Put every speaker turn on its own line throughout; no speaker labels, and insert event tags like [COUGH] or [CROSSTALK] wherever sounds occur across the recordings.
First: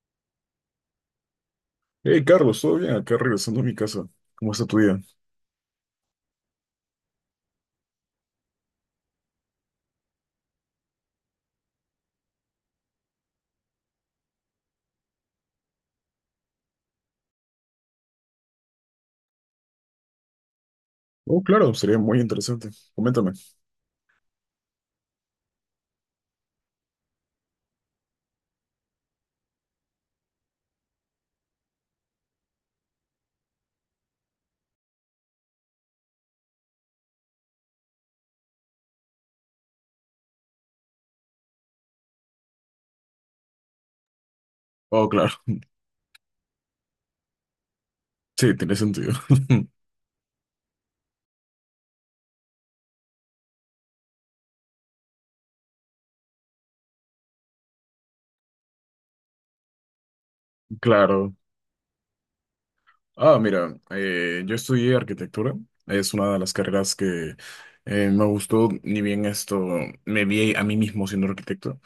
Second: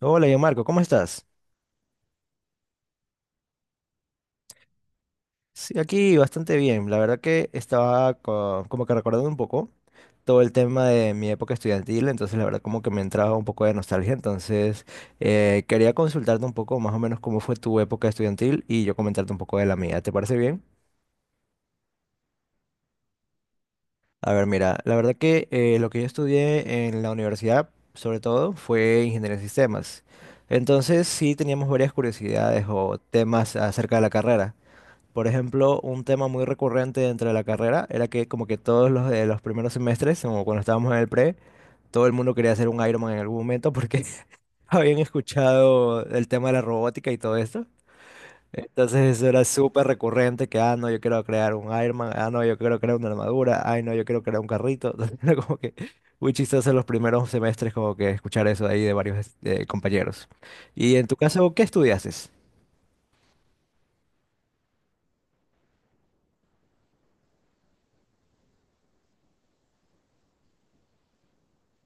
Hola, yo Marco, ¿cómo estás?
Hey Carlos, ¿todo bien? Acá regresando a mi casa. ¿Cómo está tu día?
Sí, aquí bastante bien. La verdad que estaba como que recordando un poco todo el tema de mi época estudiantil, entonces la verdad como que me entraba un poco de nostalgia, entonces quería consultarte un poco más o menos cómo fue tu época estudiantil y yo comentarte un poco de la mía. ¿Te parece bien?
Oh, claro, sería muy interesante. Coméntame.
A ver, mira, la verdad que lo que yo estudié en la universidad, sobre todo, fue ingeniería en sistemas. Entonces sí teníamos varias curiosidades o temas acerca de la carrera. Por ejemplo, un tema muy recurrente dentro de la carrera era que como que todos los de los primeros semestres, como cuando estábamos en el pre, todo el mundo quería hacer un Ironman en algún momento porque [LAUGHS] habían
Oh, claro.
escuchado el tema de la robótica y todo esto.
Sí, tiene sentido.
Entonces eso era
[LAUGHS]
súper recurrente que, ah, no, yo quiero crear un Ironman, ah, no, yo quiero crear una armadura, ay, no, yo quiero crear un carrito. [LAUGHS] Entonces era como que muy chistoso los primeros semestres como que escuchar eso ahí de varios compañeros. Y en tu
Claro.
caso, ¿qué estudiaste?
Ah, mira, yo estudié arquitectura. Es una de las carreras que me gustó, ni bien esto, me vi a mí mismo siendo arquitecto.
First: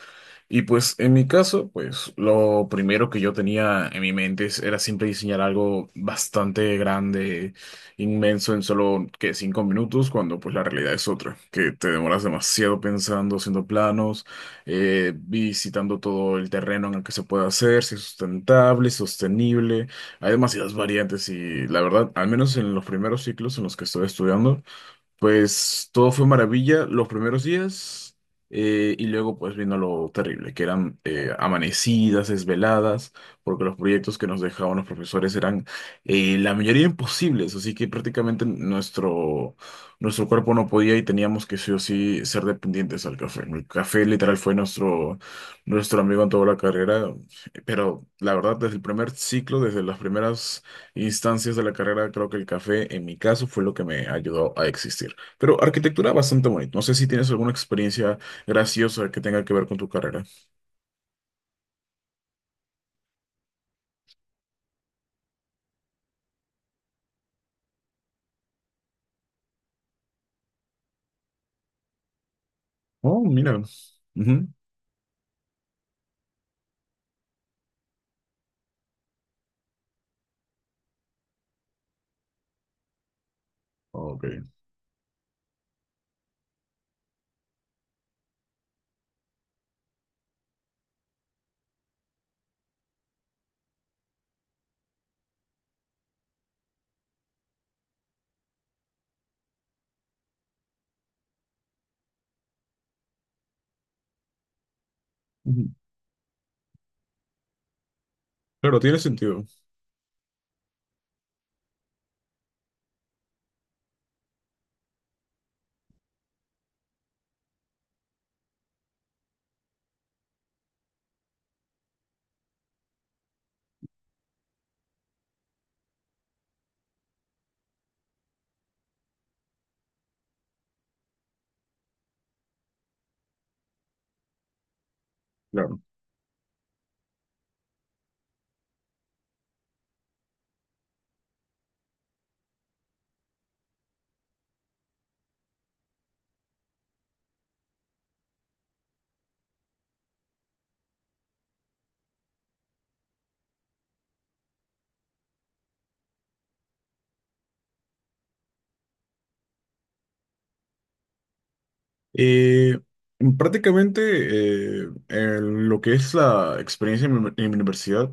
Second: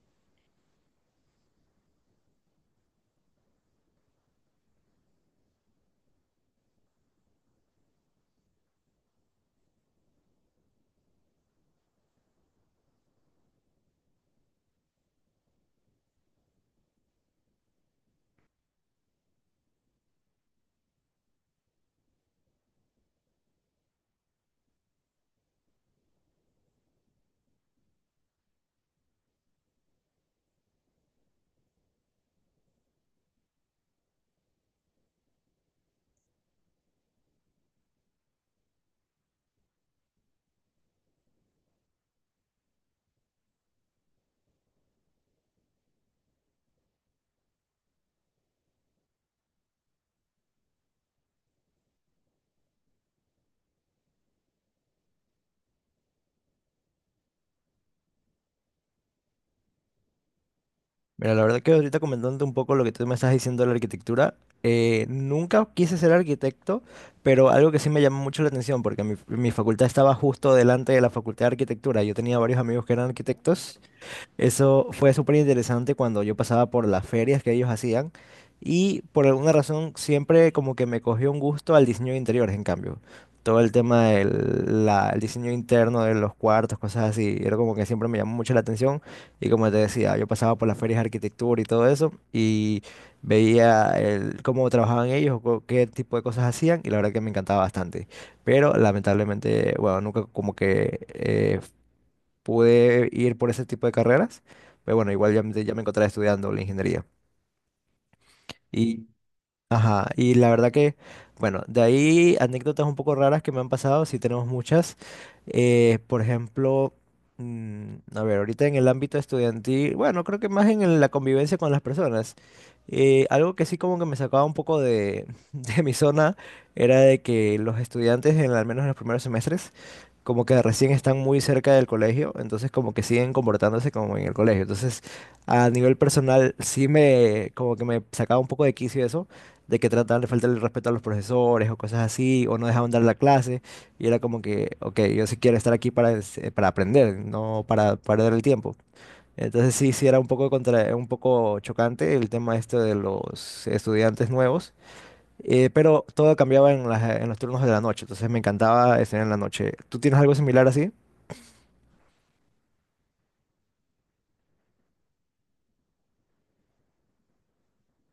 Y pues en mi caso, pues lo primero que yo tenía en mi mente era siempre diseñar algo bastante grande, inmenso en solo que 5 minutos, cuando pues la realidad es otra, que te demoras demasiado pensando, haciendo planos, visitando todo el terreno en el que se puede hacer, si es sustentable, sostenible, hay demasiadas variantes. Y la verdad, al menos en los primeros ciclos en los que estoy estudiando, pues todo fue maravilla los primeros días, y luego pues vino lo terrible, que eran amanecidas, desveladas, porque los proyectos que nos dejaban los profesores eran, la mayoría, imposibles, así que prácticamente nuestro cuerpo no podía y teníamos que sí o sí ser dependientes al café. El café literal fue nuestro amigo en toda la carrera, pero la verdad, desde el primer ciclo, desde las primeras instancias de la carrera, creo que el café en mi caso fue lo que me ayudó a existir. Pero arquitectura, bastante bonita. No sé si tienes alguna experiencia graciosa que tenga que ver con tu carrera.
Mira, la verdad que ahorita comentando un poco lo que tú me estás diciendo de la arquitectura, nunca quise ser arquitecto, pero algo que sí me llamó mucho la atención, porque mi facultad estaba justo delante de la facultad de arquitectura. Yo tenía varios amigos que eran
Oh, mira.
arquitectos.
Ujú.
Eso fue súper interesante cuando yo pasaba por las ferias que ellos hacían y por alguna razón siempre como que me cogió un gusto al diseño de interiores, en cambio. Todo el tema
Ok.
el diseño interno de los cuartos, cosas así, era como que siempre me llamó mucho la atención, y como te decía, yo pasaba por las ferias de arquitectura y todo eso y veía el, cómo trabajaban ellos, o qué tipo de cosas hacían y la verdad que me encantaba bastante. Pero lamentablemente, bueno, nunca como que pude ir por ese tipo de carreras, pero bueno, igual ya,
Ujú.
ya me encontraba estudiando la ingeniería.
Claro, tiene
Y
sentido.
Ajá, y la verdad que, bueno, de ahí anécdotas un poco raras que me han pasado, sí tenemos muchas. Por ejemplo, a ver, ahorita en el ámbito estudiantil, bueno, creo que más en la convivencia con las personas. Eh, algo que sí como que me sacaba un poco de, [LAUGHS] de mi zona era de que los estudiantes, en, al menos en los primeros semestres, como que recién están muy cerca del colegio, entonces como que siguen comportándose como en el colegio. Entonces, a
Claro.
nivel personal, sí me, como que me sacaba un poco de quicio eso, de que trataban de faltarle el respeto a los profesores o cosas así, o no dejaban dar la clase, y era como que, ok, yo sí quiero estar aquí para, para aprender, no para perder el tiempo. Entonces sí, sí era un poco contra, un poco chocante el tema este de los estudiantes nuevos, pero todo cambiaba en en los turnos de la noche, entonces me encantaba estar en la noche. ¿Tú tienes algo similar así?
Eh, prácticamente en lo que es la experiencia en mi universidad,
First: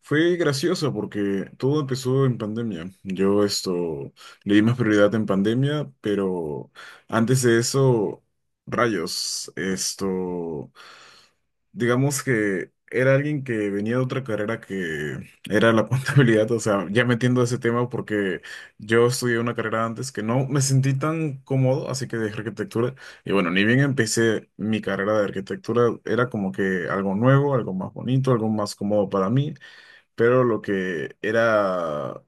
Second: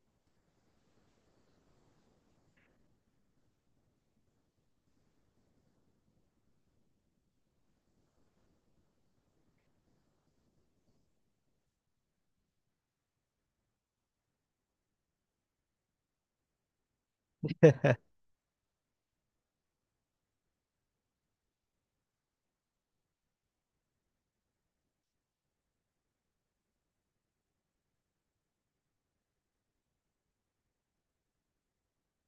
fue graciosa, porque todo empezó en pandemia. Yo esto le di más prioridad en pandemia, pero antes de eso, rayos, esto, digamos que era alguien que venía de otra carrera, que era la [LAUGHS] contabilidad, o sea, ya metiendo ese tema, porque yo estudié una carrera antes, que no me sentí tan cómodo, así que dejé arquitectura. Y bueno, ni bien empecé mi carrera de arquitectura, era como que algo nuevo, algo más bonito, algo más cómodo para mí, pero lo que era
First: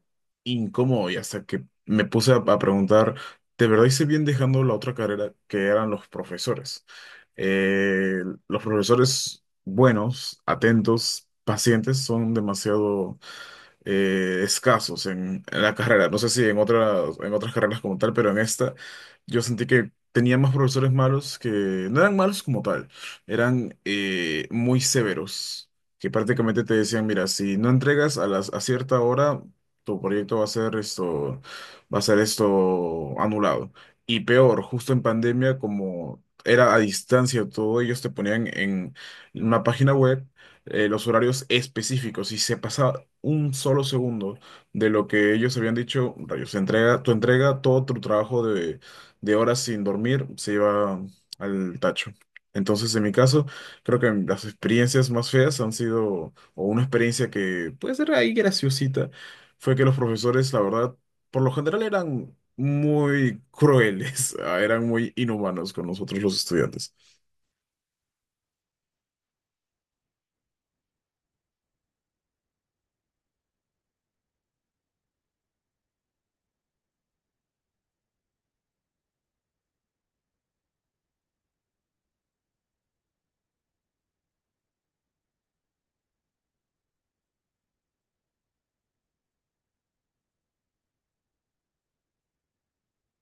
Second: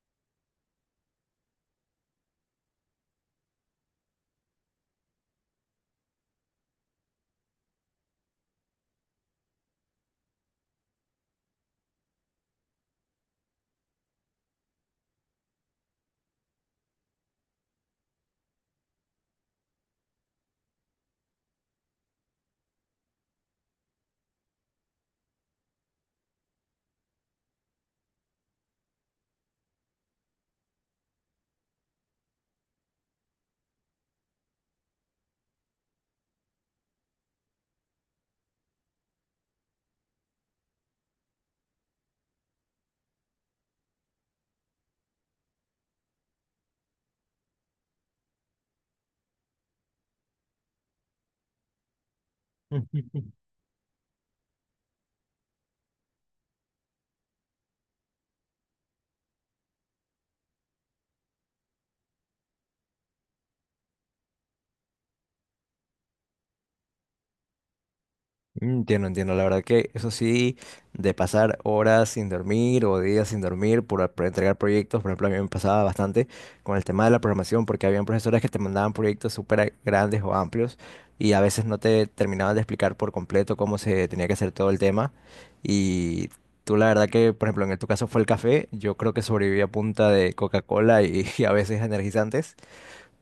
incómodo y hasta que me puse a preguntar, ¿de verdad hice bien dejando la otra carrera? Que eran los profesores. Eh, los profesores buenos, atentos, pacientes son demasiado escasos en la carrera. No sé si en otras carreras como tal, pero en esta yo sentí que tenía más profesores malos, que no eran malos como tal, eran muy severos, que prácticamente te decían, mira, si no entregas a cierta hora, tu proyecto va a ser esto, anulado. Y peor, justo en pandemia, como era a distancia todo, ellos te ponían en una página web los horarios específicos. Si se pasa un solo segundo de lo que ellos habían dicho, rayos, tu entrega, todo tu trabajo de horas sin dormir, se lleva al tacho. Entonces, en mi
[LAUGHS]
caso, creo que las experiencias más feas han sido, o una experiencia que puede ser ahí graciosita, fue que los profesores, la verdad, por lo general, eran muy crueles, [LAUGHS] eran muy inhumanos con nosotros, los estudiantes.
Entiendo, entiendo. La verdad que eso sí, de pasar horas sin dormir o días sin dormir por entregar proyectos, por ejemplo, a mí me pasaba bastante con el tema de la programación, porque habían profesores que te mandaban proyectos súper grandes o amplios y a veces no te terminaban de explicar por completo cómo se tenía que hacer todo el tema. Y tú, la verdad que, por ejemplo, en tu caso fue el café, yo creo que sobreviví a punta de Coca-Cola y, [LAUGHS] y a veces energizantes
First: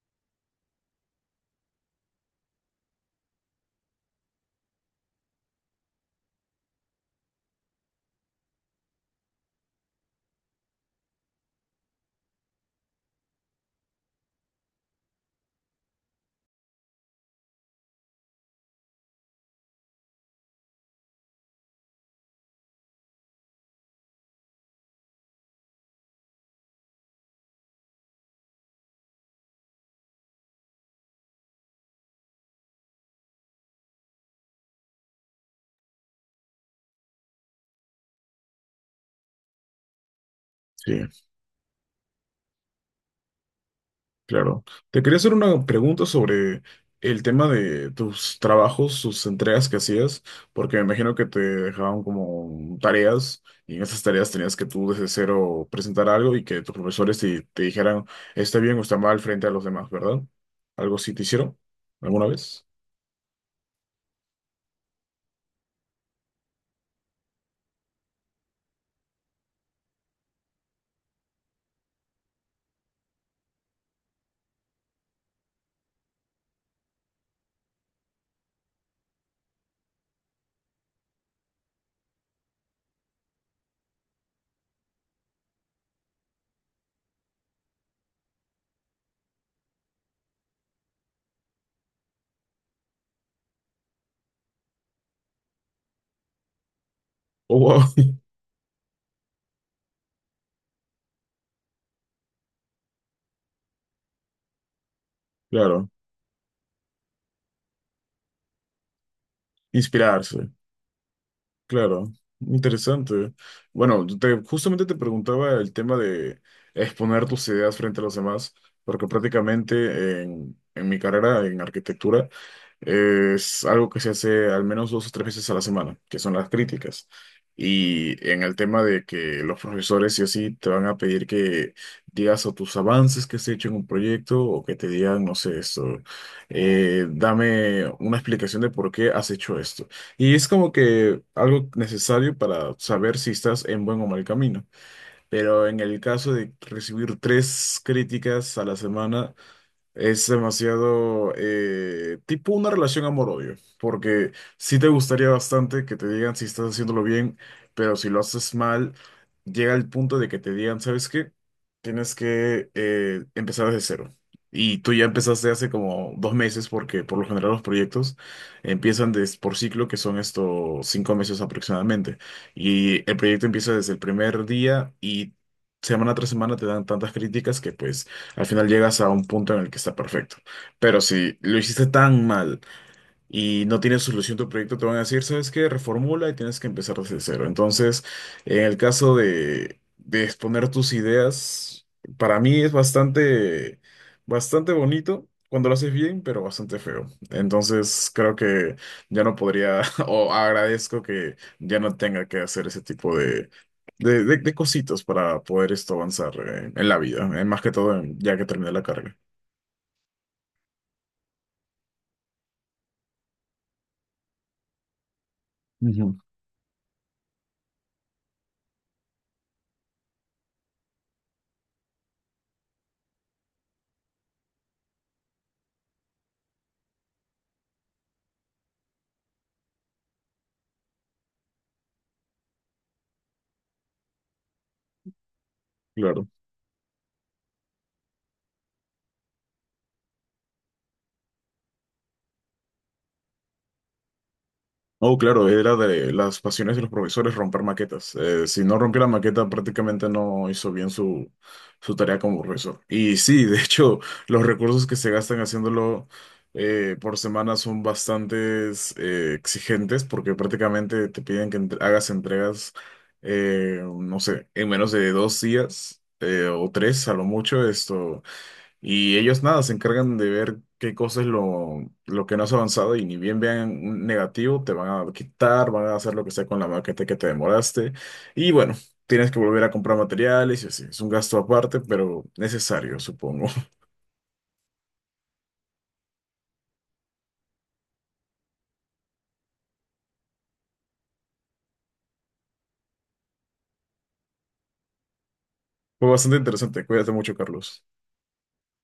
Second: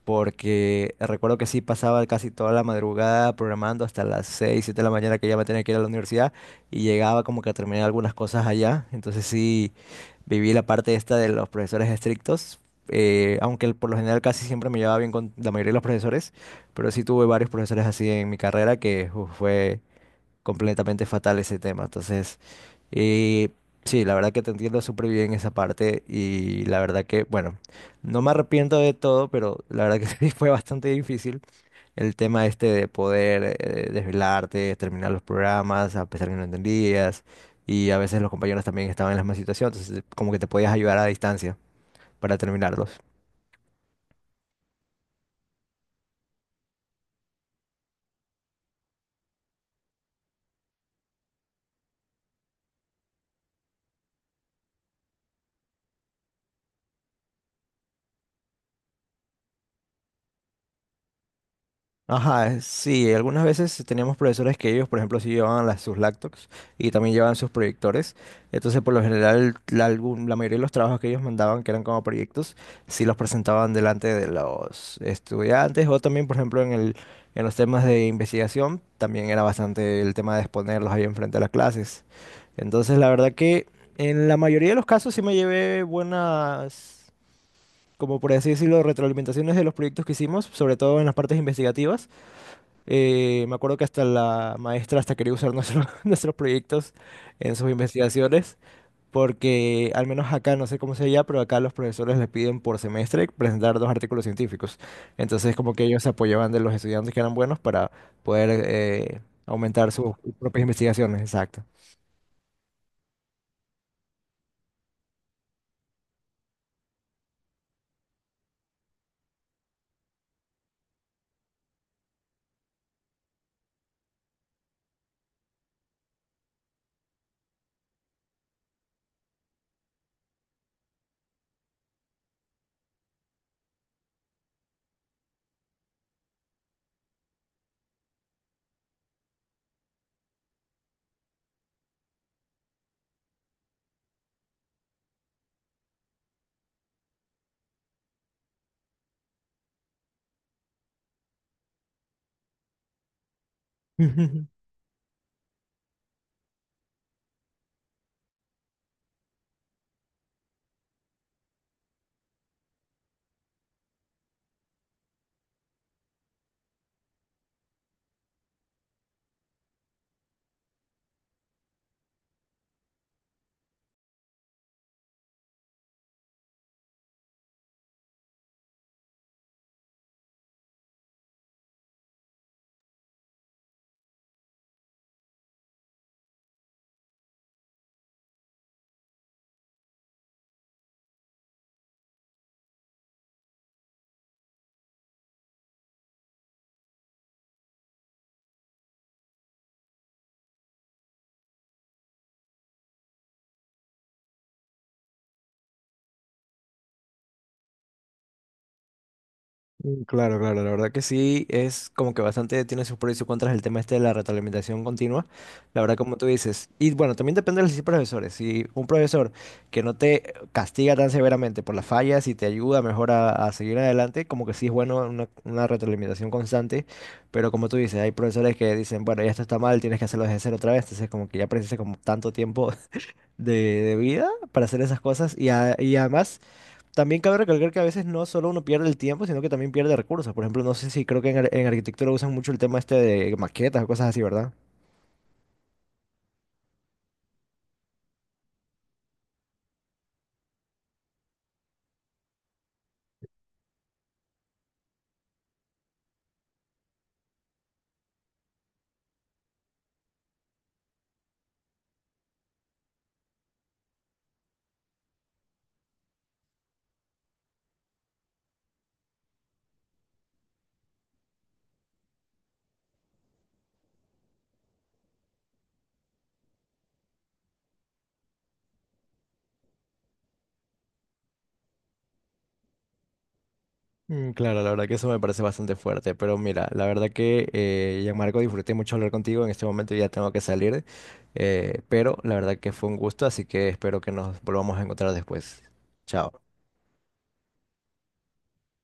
porque recuerdo que sí pasaba casi toda la madrugada programando hasta las 6-7 de la mañana que ya me tenía que ir a la universidad y llegaba como que a terminar algunas cosas allá. Entonces sí viví la parte esta de los profesores estrictos, aunque por lo general casi siempre me llevaba bien con la mayoría de los profesores, pero sí tuve varios profesores así en mi carrera que uf, fue completamente fatal ese tema. Entonces, eh, sí, la verdad que te entiendo súper bien esa parte y la verdad que, bueno, no me arrepiento de todo, pero la verdad que [LAUGHS] sí fue bastante difícil el tema este de poder desvelarte, terminar los programas a pesar que no entendías y a veces los compañeros también estaban en la misma situación, entonces como que te podías ayudar a
Sí.
distancia para terminarlos.
Claro. Te quería hacer una pregunta sobre el tema de tus trabajos, sus entregas que hacías, porque me imagino que te dejaban como tareas, y en esas tareas tenías que tú desde cero presentar algo y que tus profesores te dijeran, está bien o está mal, frente a los demás, ¿verdad? ¿Algo así te hicieron alguna
Ajá,
vez?
sí, algunas veces teníamos profesores que ellos, por ejemplo, sí llevaban sus laptops y también llevaban sus proyectores. Entonces, por lo general, la mayoría de los trabajos que ellos mandaban, que eran como proyectos, sí los presentaban delante de los estudiantes o también, por ejemplo, en los temas de investigación, también era bastante el tema de exponerlos ahí enfrente de las clases. Entonces, la verdad que en la mayoría de los casos sí me llevé buenas, como por así decirlo, retroalimentaciones de los proyectos que hicimos, sobre todo en las partes investigativas. Me acuerdo que hasta la maestra hasta quería usar [LAUGHS] nuestros proyectos en
Oh,
sus
wow. [LAUGHS]
investigaciones, porque al menos acá, no sé cómo sea allá, pero acá los profesores les piden por semestre presentar dos artículos científicos. Entonces, como que
Claro,
ellos se apoyaban de los estudiantes que eran buenos para poder aumentar sus
inspirarse.
propias investigaciones. Exacto.
Claro, interesante. Bueno, yo justamente te preguntaba el tema de exponer tus ideas frente a los demás, porque prácticamente en mi carrera en arquitectura es algo que se hace al menos dos o tres veces a la semana, que son las críticas. Y en el tema de que los profesores sí o sí te van a pedir que digas, o tus avances que has hecho en un proyecto, o que te digan, no sé, esto, dame una explicación de por qué has hecho esto. Y es como que algo necesario para saber si estás en buen o mal camino. Pero en el caso de recibir tres críticas a la semana, es demasiado, tipo una relación amor-odio, porque
[LAUGHS]
sí te gustaría bastante que te digan si estás haciéndolo bien, pero si lo haces mal, llega el punto de que te digan, ¿sabes qué? Tienes que empezar desde cero. Y tú ya empezaste hace como 2 meses, porque por lo general los proyectos empiezan por ciclo, que son estos 5 meses aproximadamente. Y el proyecto empieza desde el primer día, y semana tras semana te dan tantas críticas que pues al final llegas a un punto en el que está perfecto. Pero si lo hiciste tan mal y no tienes solución tu proyecto, te van a decir, ¿sabes qué? Reformula, y tienes que empezar desde cero. Entonces, en el caso de, exponer tus ideas, para mí es bastante, bastante bonito cuando lo haces bien, pero bastante feo. Entonces creo que ya no podría, [LAUGHS] o agradezco que ya no tenga que hacer ese tipo de cositas para poder esto avanzar en la vida, más que todo ya que terminé la carrera.
Claro, claro, la verdad que sí, es como que bastante tiene sus pros y sus contras el tema este de la retroalimentación continua, la verdad como
Ujú.
tú dices. Y bueno, también depende de los profesores, si un profesor que no te castiga tan severamente por las fallas y te ayuda mejor a seguir adelante, como que sí es bueno una retroalimentación constante, pero como tú dices, hay profesores que dicen, bueno, ya esto está mal, tienes que hacerlo desde cero otra vez, entonces como que ya precisa como tanto tiempo [LAUGHS] de, de vida para hacer esas cosas y, y
Claro.
además también cabe recalcar que a veces no solo uno pierde el tiempo, sino que también pierde recursos. Por ejemplo, no sé si creo que en, en arquitectura usan mucho el tema este de maquetas o cosas así, ¿verdad?
Oh, claro, era de las pasiones de los profesores romper maquetas. Si no rompió la maqueta, prácticamente no hizo bien su tarea como profesor. Y sí, de hecho, [LAUGHS] los recursos que se gastan haciéndolo, por semana, son bastante exigentes, porque prácticamente te piden que hagas entregas, no sé, en menos de 2 días, o 3 a lo mucho. Esto. Y ellos nada, se encargan de ver qué cosa es lo que no has avanzado, y ni bien vean un negativo, te van a quitar, van a hacer lo que sea con la maqueta que te demoraste. Y bueno, tienes que volver a comprar materiales y así. Es un gasto aparte, pero necesario, supongo. [LAUGHS]
Claro, la verdad que eso me parece bastante fuerte, pero mira, la verdad que Gianmarco, disfruté mucho hablar contigo, en este momento ya tengo que salir, pero la verdad que fue un gusto, así que espero que nos volvamos a encontrar después.
Fue bastante
Chao.
interesante. Cuídate mucho, Carlos.